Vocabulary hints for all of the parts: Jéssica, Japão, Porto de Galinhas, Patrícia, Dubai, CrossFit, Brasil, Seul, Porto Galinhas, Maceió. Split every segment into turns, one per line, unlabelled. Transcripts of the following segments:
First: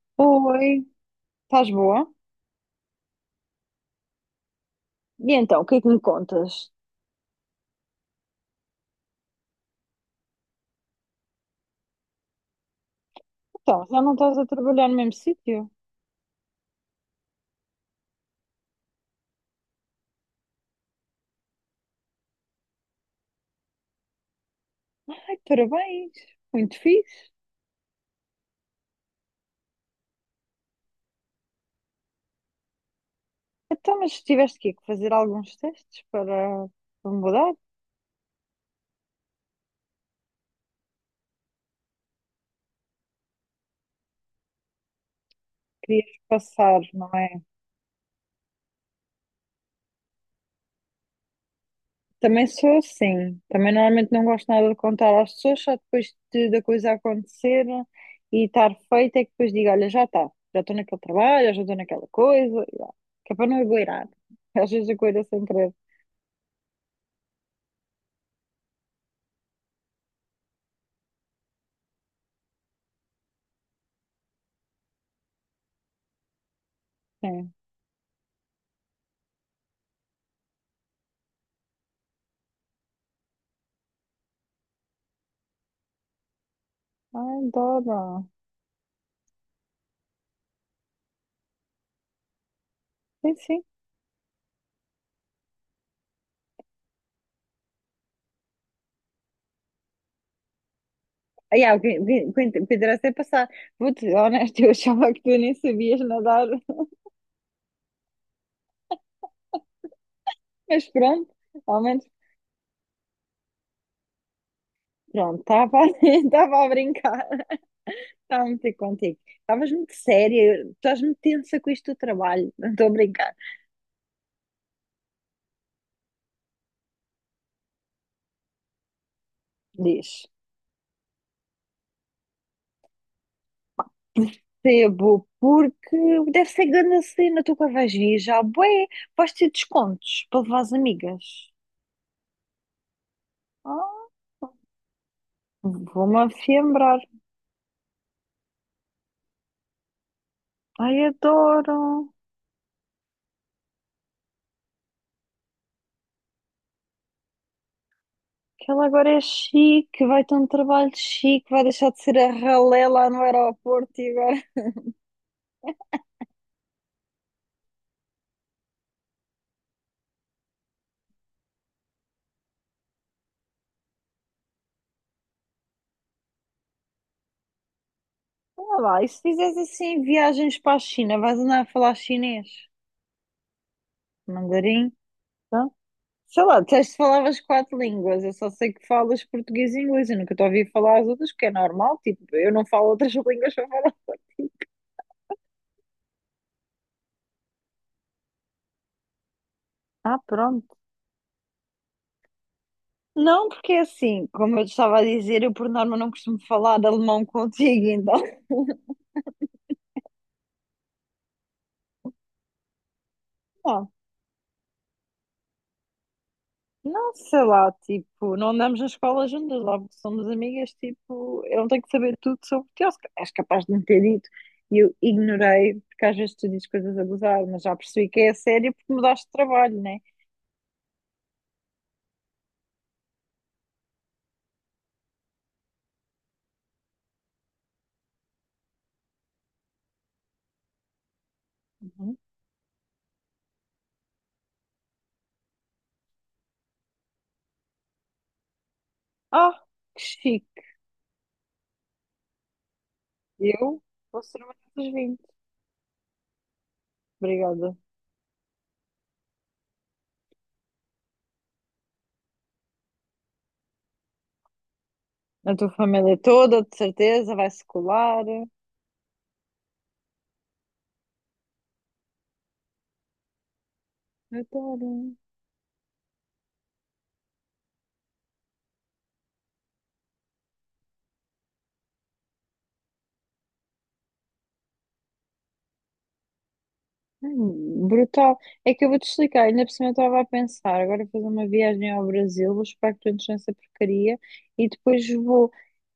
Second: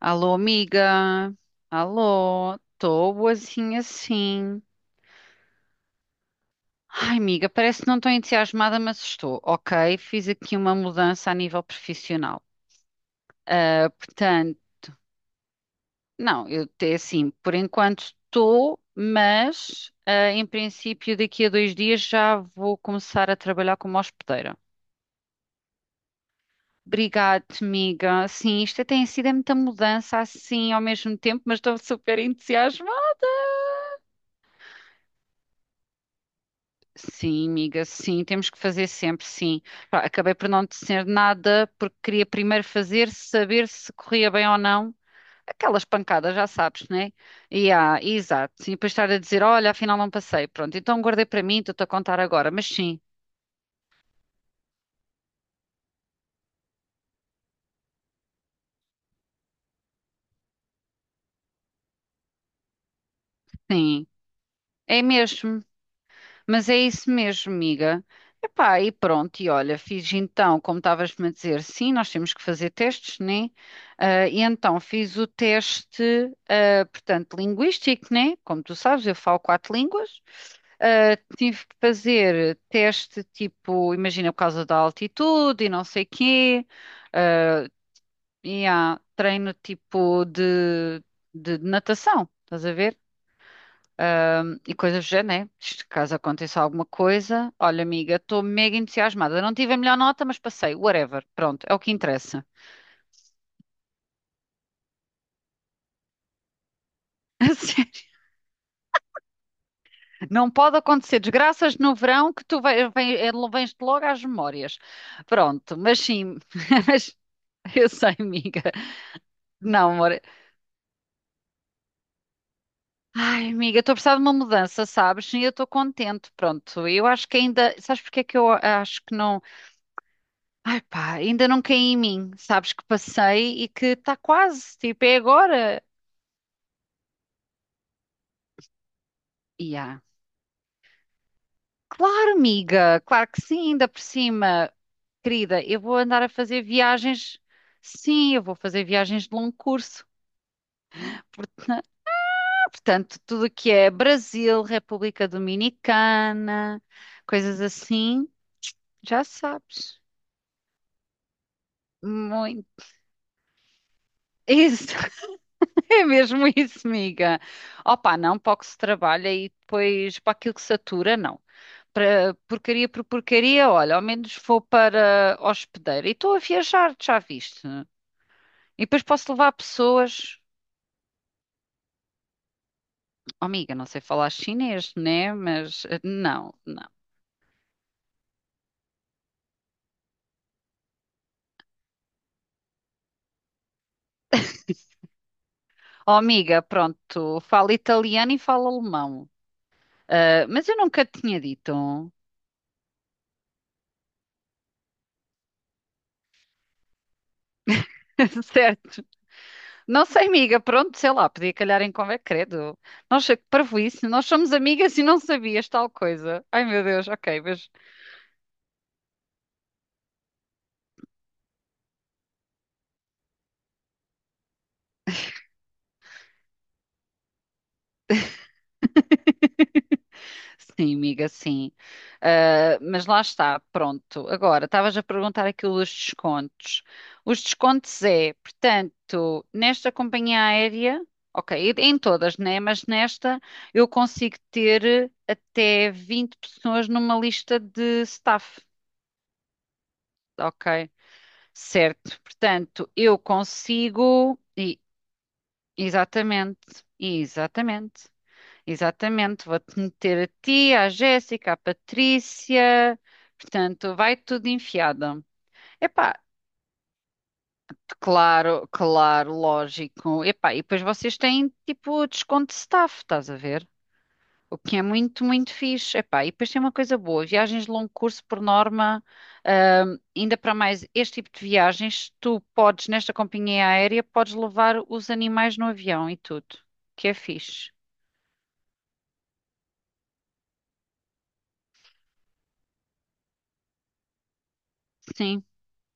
Alô,
Oi,
amiga.
estás boa?
Alô, estou boazinha sim.
E então, o que é que me contas?
Ai, amiga, parece que não estou entusiasmada, mas estou. Ok, fiz aqui uma mudança a nível profissional.
Então,
Ah,
já não estás a
portanto,
trabalhar no mesmo sítio?
não, eu até assim, por enquanto estou, mas ah, em princípio daqui a 2 dias já vou começar a trabalhar como hospedeira.
Ai, parabéns, muito fixe.
Obrigada, amiga. Sim, isto tem sido é muita mudança assim ao mesmo tempo, mas estou super entusiasmada.
Então, mas tiveste que fazer alguns testes para, para
Sim,
mudar?
amiga, sim, temos que fazer sempre, sim. Pá, acabei por não dizer nada porque queria primeiro fazer, saber se corria bem ou não. Aquelas
Querias
pancadas, já
passar,
sabes,
não
né?
é?
E ah, exato. E depois estar a dizer, olha, afinal não passei. Pronto, então guardei para mim, estou-te a contar
Também
agora. Mas
sou
sim,
assim, também normalmente não gosto nada de contar às pessoas, só depois de, da coisa acontecer e estar feita é que depois digo, olha, já está, já estou naquele trabalho, já estou naquela coisa, e lá. Que é para não
sim,
agoirar. Às vezes
é
agoira sem
mesmo.
querer.
Mas é isso mesmo, amiga. Epá, e pronto, e olha, fiz então, como estavas-me a dizer, sim, nós temos que fazer testes, né? Ah, e então fiz o teste, ah, portanto,
É.
linguístico, né? Como tu sabes, eu falo quatro línguas. Ah, tive que fazer teste, tipo, imagina, por causa da altitude e não sei quê.
Ai,
Ah,
adoro.
e há treino tipo de natação, estás a ver?
Sim, sim.
E coisas do género, né? Isto, caso aconteça alguma coisa, olha, amiga, estou mega entusiasmada. Não tive a melhor nota, mas passei, whatever.
Ah,
Pronto,
yeah,
é o
o
que
que o que-
interessa.
o que interessa é passar. Vou-te honesto, eu achava que tu nem sabias nadar,
A sério. Não pode
mas
acontecer
pronto,
desgraças
ao
no
menos,
verão que tu vens-te logo às memórias.
pronto,
Pronto,
estava
mas sim,
estava a
mas
brincar,
eu sei,
estava a
amiga.
meter contigo. Estavas
Não,
muito
amor.
séria, estás muito tensa com isto do trabalho, não estou a brincar.
Ai, amiga, estou a precisar de uma mudança, sabes? E eu estou contente. Pronto, eu acho que ainda. Sabes porque é que eu acho que não.
Diz,
Ai pá, ainda não caí em mim. Sabes que passei e que está quase, tipo, é
sebo,
agora.
porque deve ser grande a cena, tu que vais vir já, bué, vais ter
E há.
descontos para levar as amigas.
Claro, amiga, claro que sim, ainda por
Ah,
cima. Querida, eu vou
vou-me
andar a fazer
afiembrar.
viagens. Sim, eu vou fazer viagens de longo curso.
Ai,
Por-
adoro.
Portanto, tudo o que é Brasil, República Dominicana, coisas assim,
Que ela agora é
já sabes.
chique, vai ter um trabalho chique, vai deixar de ser a
Muito.
ralé lá no aeroporto e agora.
Isso, é mesmo isso, amiga. Opa, não, para o que se trabalha e depois para aquilo que satura, não. Para porcaria por porcaria, olha, ao menos vou para hospedeiro. E estou a viajar, já viste?
Olha
E
lá,
depois
e se
posso levar
fizeres assim
pessoas.
viagens para a China, vais andar a falar chinês,
Oh, amiga, não sei falar
mandarim,
chinês, né?
tá?
Mas eh,
Sei
não,
lá,
não.
disseste que falavas quatro línguas, eu só sei que falas português e inglês, eu nunca te ouvi falar as outras, porque é normal, tipo, eu não falo outras línguas para falar.
Oh, amiga, pronto, fala italiano e fala alemão.
Ah,
Ah, mas
pronto.
eu nunca te tinha dito.
Não, porque é assim, como eu te estava a dizer, eu por norma não costumo falar alemão contigo, então.
Certo. Não sei, amiga, pronto, sei lá, podia calhar em convém, credo. Nossa, que parvoíce, nós somos amigas e não sabias tal coisa. Ai, meu Deus,
Não,
ok,
sei
mas.
lá, tipo, não andamos na escola juntas, logo que somos amigas, tipo, eu não tenho que saber tudo sobre ti, ou se és capaz de me ter dito, e eu ignorei, porque às vezes tu dizes coisas a gozar, mas já percebi que é a sério porque mudaste de trabalho, né?
Sim, amiga, sim. Ah, mas lá está, pronto. Agora, estavas a perguntar aquilo dos descontos. Os descontos é, portanto, nesta companhia aérea, ok, em
Uhum.
todas, né? Mas nesta eu consigo ter até 20 pessoas numa lista de staff,
Ah, que chique,
ok? Certo. Portanto, eu
eu vou ser
consigo.
uma das vinte,
Exatamente,
obrigada.
exatamente. Exatamente, vou-te meter a ti, à Jéssica, à Patrícia, portanto, vai tudo enfiado.
A tua família
Epá,
toda, de certeza, vai-se colar,
claro, claro, lógico. Epá, e depois vocês têm tipo desconto de staff, estás a ver? O que é
adoro.
muito, muito fixe. Epá, e depois tem uma coisa boa, viagens de longo curso, por norma, ainda para mais este tipo de viagens, tu podes, nesta companhia aérea, podes levar os animais no avião e tudo, que é fixe.
Brutal. É que eu vou-te explicar, ainda por cima eu estava a pensar, agora vou fazer uma viagem ao Brasil, vou esperar que tu entres nessa porcaria e depois
Sim,
vou.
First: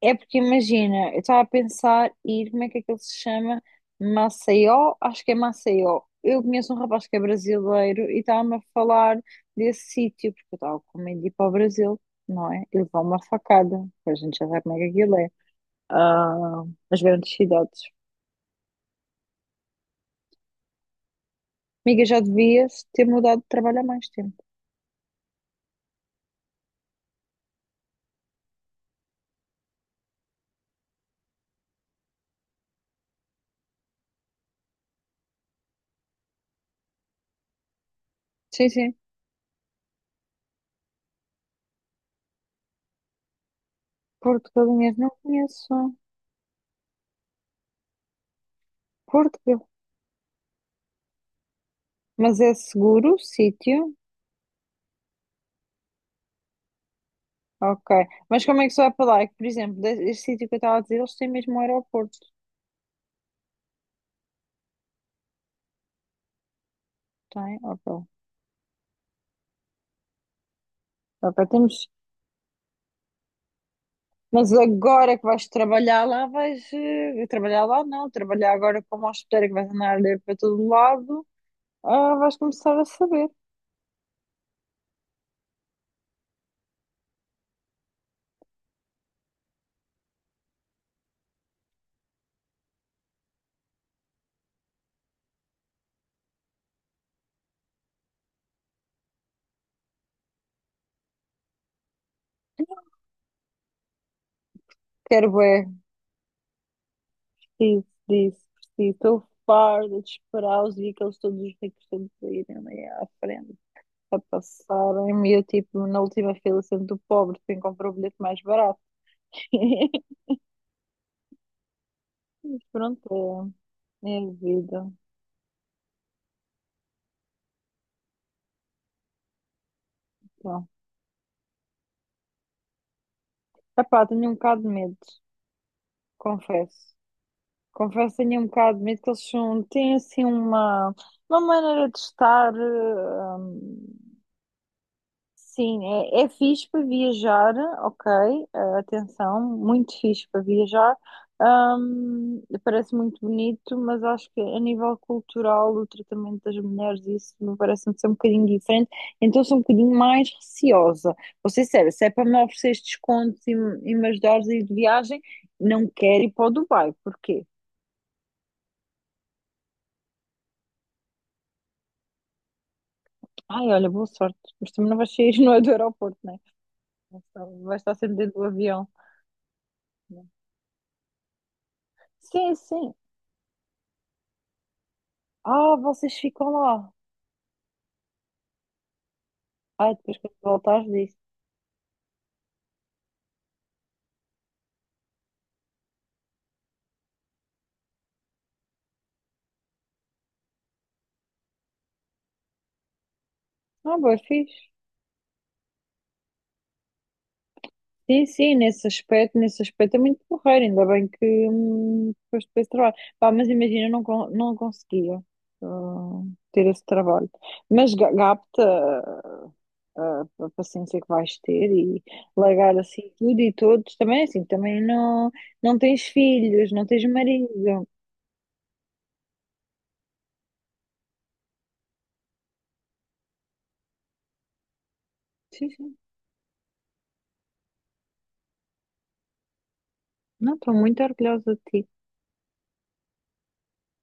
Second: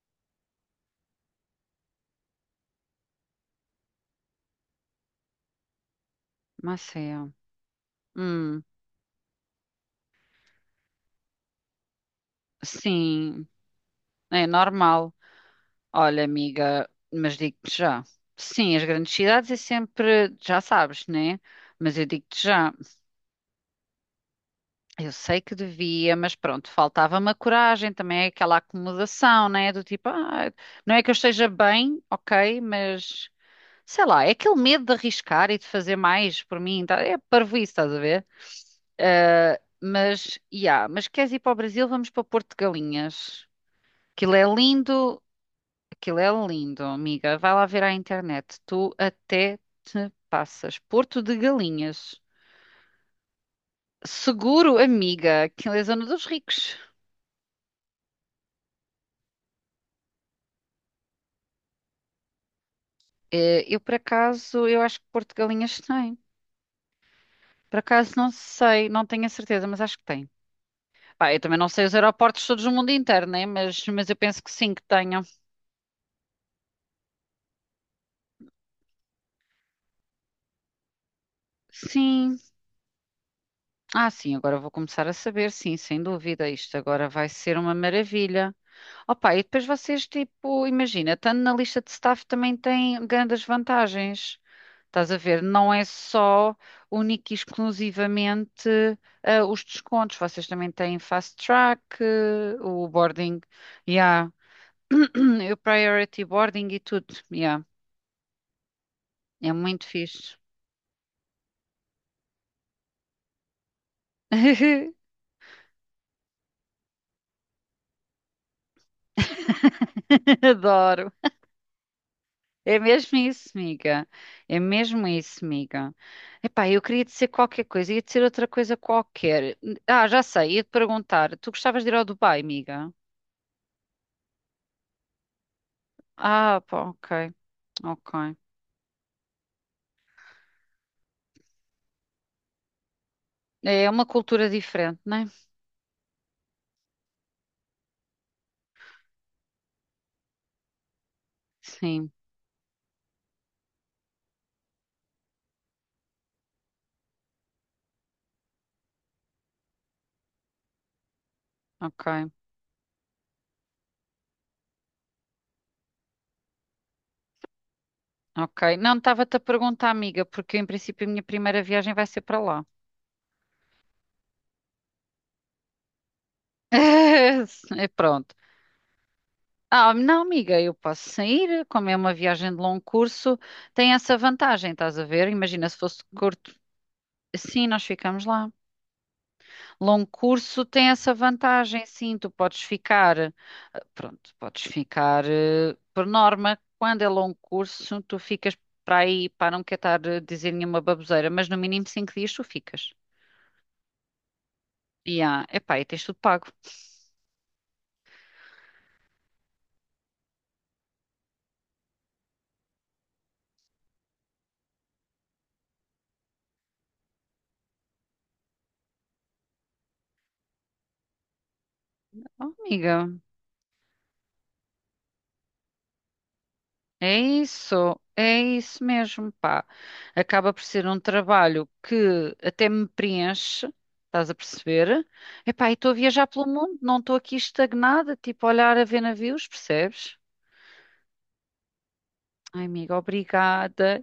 É porque imagina, eu estava a pensar ir, como é que aquilo se chama? Maceió? Acho que é Maceió. Eu conheço um rapaz que é
Maceió.
brasileiro e estava-me a
Hum.
falar desse sítio, porque eu estava com medo de ir para o Brasil, não é? E levar uma
Sim,
facada, pois a gente
é
já sabe como é que
normal.
aquilo é.
Olha,
Ah,
amiga,
as grandes
mas digo-te
cidades.
já. Sim, as grandes cidades é sempre, já sabes, né? Mas
Amiga,
eu
já
digo-te já,
devias ter mudado de trabalho há mais tempo.
eu sei que devia, mas pronto, faltava-me a coragem, também é aquela acomodação, né? Do tipo, ah, não é que eu esteja bem, ok, mas sei lá, é aquele medo de arriscar e de fazer mais por mim, tá? É parvoíce, estás a ver?
Sim, sim.
Ah, mas, yeah, mas queres ir para o Brasil, vamos para Porto de Galinhas. Aquilo é
Porto Galinhas não
lindo.
conheço.
Aquilo é lindo, amiga. Vai lá ver à internet. Tu
Porto
até
Gal-
te passas. Porto de Galinhas.
Mas é seguro o sítio?
Seguro, amiga. Aquilo é a zona dos ricos.
Ok. Mas como é que se vai para lá? É que, por exemplo, este sítio que eu estava a dizer, eles têm mesmo um aeroporto.
Eh, eu, por acaso, eu acho que Porto de Galinhas tem.
Tem?
Por
Ok.
acaso, não sei, não tenho a certeza, mas acho que tem. Pá,
Ok,
eu também não sei
temos...
os aeroportos todos no mundo inteiro, né? Mas eu penso
Mas
que sim, que
agora
tenham.
que vais trabalhar lá, vais... trabalhar lá não. Trabalhar agora como hospedeira que vais andar a ler para todo lado, ah, vais
Sim.
começar a saber.
Ah, sim, agora vou começar a saber, sim, sem dúvida. Isto agora vai ser uma maravilha. Opa, e depois vocês, tipo, imagina, estando na lista de staff também tem grandes vantagens. Estás a ver? Não é só única e exclusivamente ah, os descontos. Vocês também têm fast track, eh, o boarding, yeah.
Quero
O
bué.
priority boarding e tudo. Yeah.
Preciso disso. Preciso. Estou
É muito
farta de
fixe.
esperar os dias que eles todos os ricos todos irem ali à frente, a passarem-me e tipo, na última fila sendo o pobre, quem comprou o bilhete mais barato.
Adoro.
Mas
É mesmo isso,
pronto,
amiga.
é, é a
É
vida.
mesmo isso, amiga. Epá, eu queria dizer qualquer coisa, ia dizer outra coisa qualquer. Ah, já sei, ia
Então,
te perguntar. Tu gostavas de ir ao Dubai, amiga?
epá, tenho um bocado de medo,
Ah, pá,
confesso.
ok,
Confesso,
ok.
tenho um bocado de medo que eles são, têm assim uma maneira de estar
É uma cultura diferente, não é?
sim, é, é fixe para viajar, ok, atenção, muito fixe para viajar.
Sim,
Parece muito bonito, mas acho que a nível cultural, o tratamento das mulheres, isso me parece-me ser um bocadinho diferente, então sou um bocadinho mais receosa. Vou ser sério, se
ok,
é para me ofereceres descontos e, e me ajudares a ir de viagem, não quero ir para o Dubai, porquê?
ok. Não, estava-te a perguntar, amiga, porque em princípio a minha primeira viagem vai ser para lá.
Ai, olha, boa sorte, mas também não vais sair, não é, do aeroporto, né? Vai
É
estar sempre dentro
pronto.
do avião.
Ah, não, amiga, eu posso sair, como é uma viagem
Sim,
de longo
sim.
curso, tem essa vantagem, estás a ver? Imagina
Ah,
se fosse.
vocês ficam lá.
Sim, nós ficamos lá.
Ah,
Longo
depois quando
curso
voltares
tem essa
disso.
vantagem, sim, tu podes ficar, eh, pronto, podes ficar, eh, por norma, quando é longo curso, tu ficas para aí, para não quer estar a dizer nenhuma baboseira, mas no mínimo 5 dias tu ficas.
Ah, bem fixe.
E ah, epá, e tens tudo pago.
Sim, sim, nesse aspecto é muito porreiro, ainda bem que depois trabalho. Pá, mas imagina, eu não, não conseguia ter esse trabalho. Mas gapta ah, a paciência que vais ter e
Oh,
largar
amiga.
assim tudo e todos também, assim, também não, não tens filhos, não tens marido.
É isso mesmo, pá. Acaba por ser um trabalho que até me preenche, estás a perceber?
Sim,
Epá, e estou a
sim.
viajar pelo mundo, não estou aqui estagnada, tipo a olhar a ver navios, percebes?
Não, estou muito orgulhosa de ti.
Ai, amiga, obrigada.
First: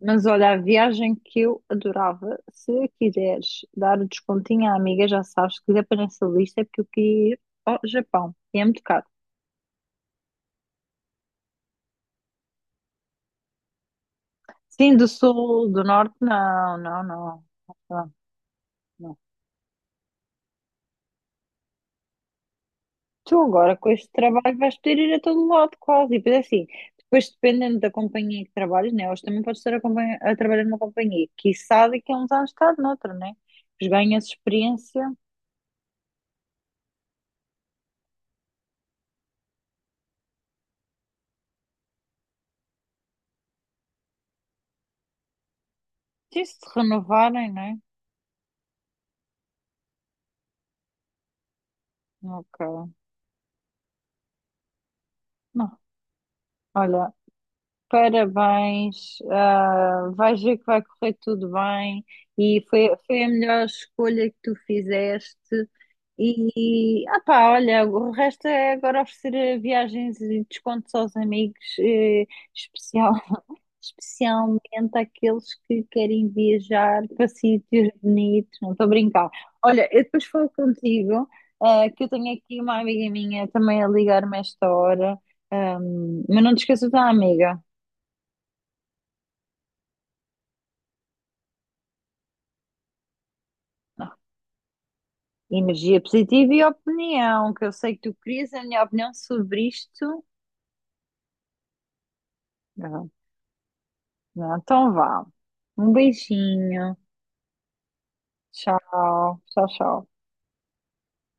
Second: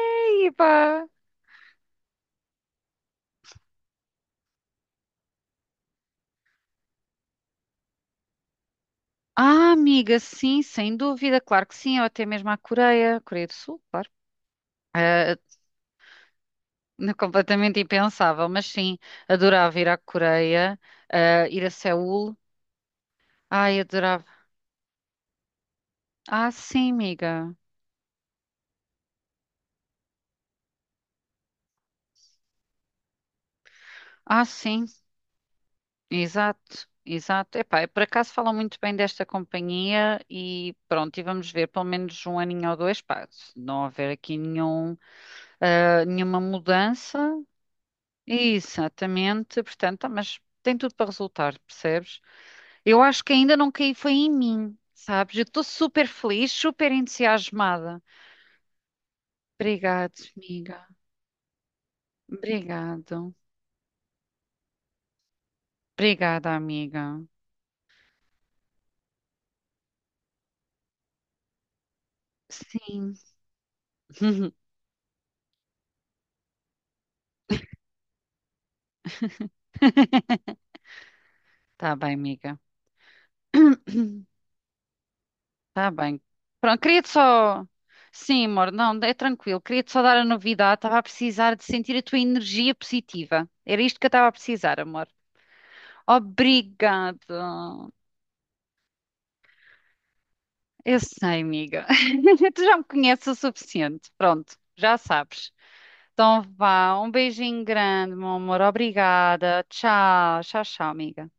Mas olha, a
pá.
viagem que eu adorava, se quiseres dar o descontinho à amiga, já sabes, que quiser para nessa lista, é porque eu queria ir ao Japão. E é muito caro.
Ah, amiga, sim, sem dúvida, claro que sim, ou até mesmo à Coreia, Coreia do Sul, claro.
Sim, do
Ah,
sul, do norte, não, não, não.
completamente
Não,
impensável, mas sim,
não.
adorava ir à Coreia, ah, ir a Seul.
Tu agora,
Ai,
com este
adorava.
trabalho, vais poder ir a todo lado, quase. E depois, é
Ah,
assim,
sim,
depois
amiga.
dependendo da companhia que trabalhas, né? Hoje também podes estar a, a trabalhar numa companhia que sabe que há uns anos está noutra, né? Pois ganhas
Ah, sim,
experiência.
exato, exato. Epá, eu por acaso falam muito bem desta companhia e pronto, e vamos ver pelo menos um aninho ou dois, pá, se não houver aqui nenhum, ah, nenhuma
Sim, se te
mudança.
renovarem, né?
Exatamente, portanto, ah, mas tem tudo para resultar, percebes?
Ok.
Eu acho que ainda não caí, foi em mim, sabes? Eu estou
Não,
super feliz, super
olha.
entusiasmada.
Parabéns, ah,
Obrigado,
vais ver que vai
amiga.
correr tudo bem e foi, foi a
Obrigado.
melhor escolha que tu fizeste.
Obrigada,
E,
amiga.
ah pá, olha, o resto é agora oferecer viagens e descontos aos amigos, especial,
Sim.
especialmente àqueles que querem viajar para sítios bonitos. Não estou a brincar. Olha, eu depois falo contigo, ah,
Tá
que eu
bem,
tenho
amiga.
aqui uma amiga minha também a ligar-me a esta hora. Ah,
Tá bem.
mas não te
Pronto,
esqueças da
queria-te
amiga.
só. Sim, amor, não, é tranquilo. Queria-te só dar a novidade. Estava a precisar de sentir a tua energia positiva. Era isto que eu estava a precisar, amor.
Energia positiva e
Obrigada.
opinião, que eu sei que tu querias a minha opinião sobre isto.
Eu sei, amiga. Tu já me
Não,
conheces o suficiente.
não,
Pronto,
então
já
vá.
sabes.
Um
Então
beijinho.
vá, um beijinho grande, meu amor.
Tchau,
Obrigada.
tchau, tchau.
Tchau, tchau, tchau, amiga.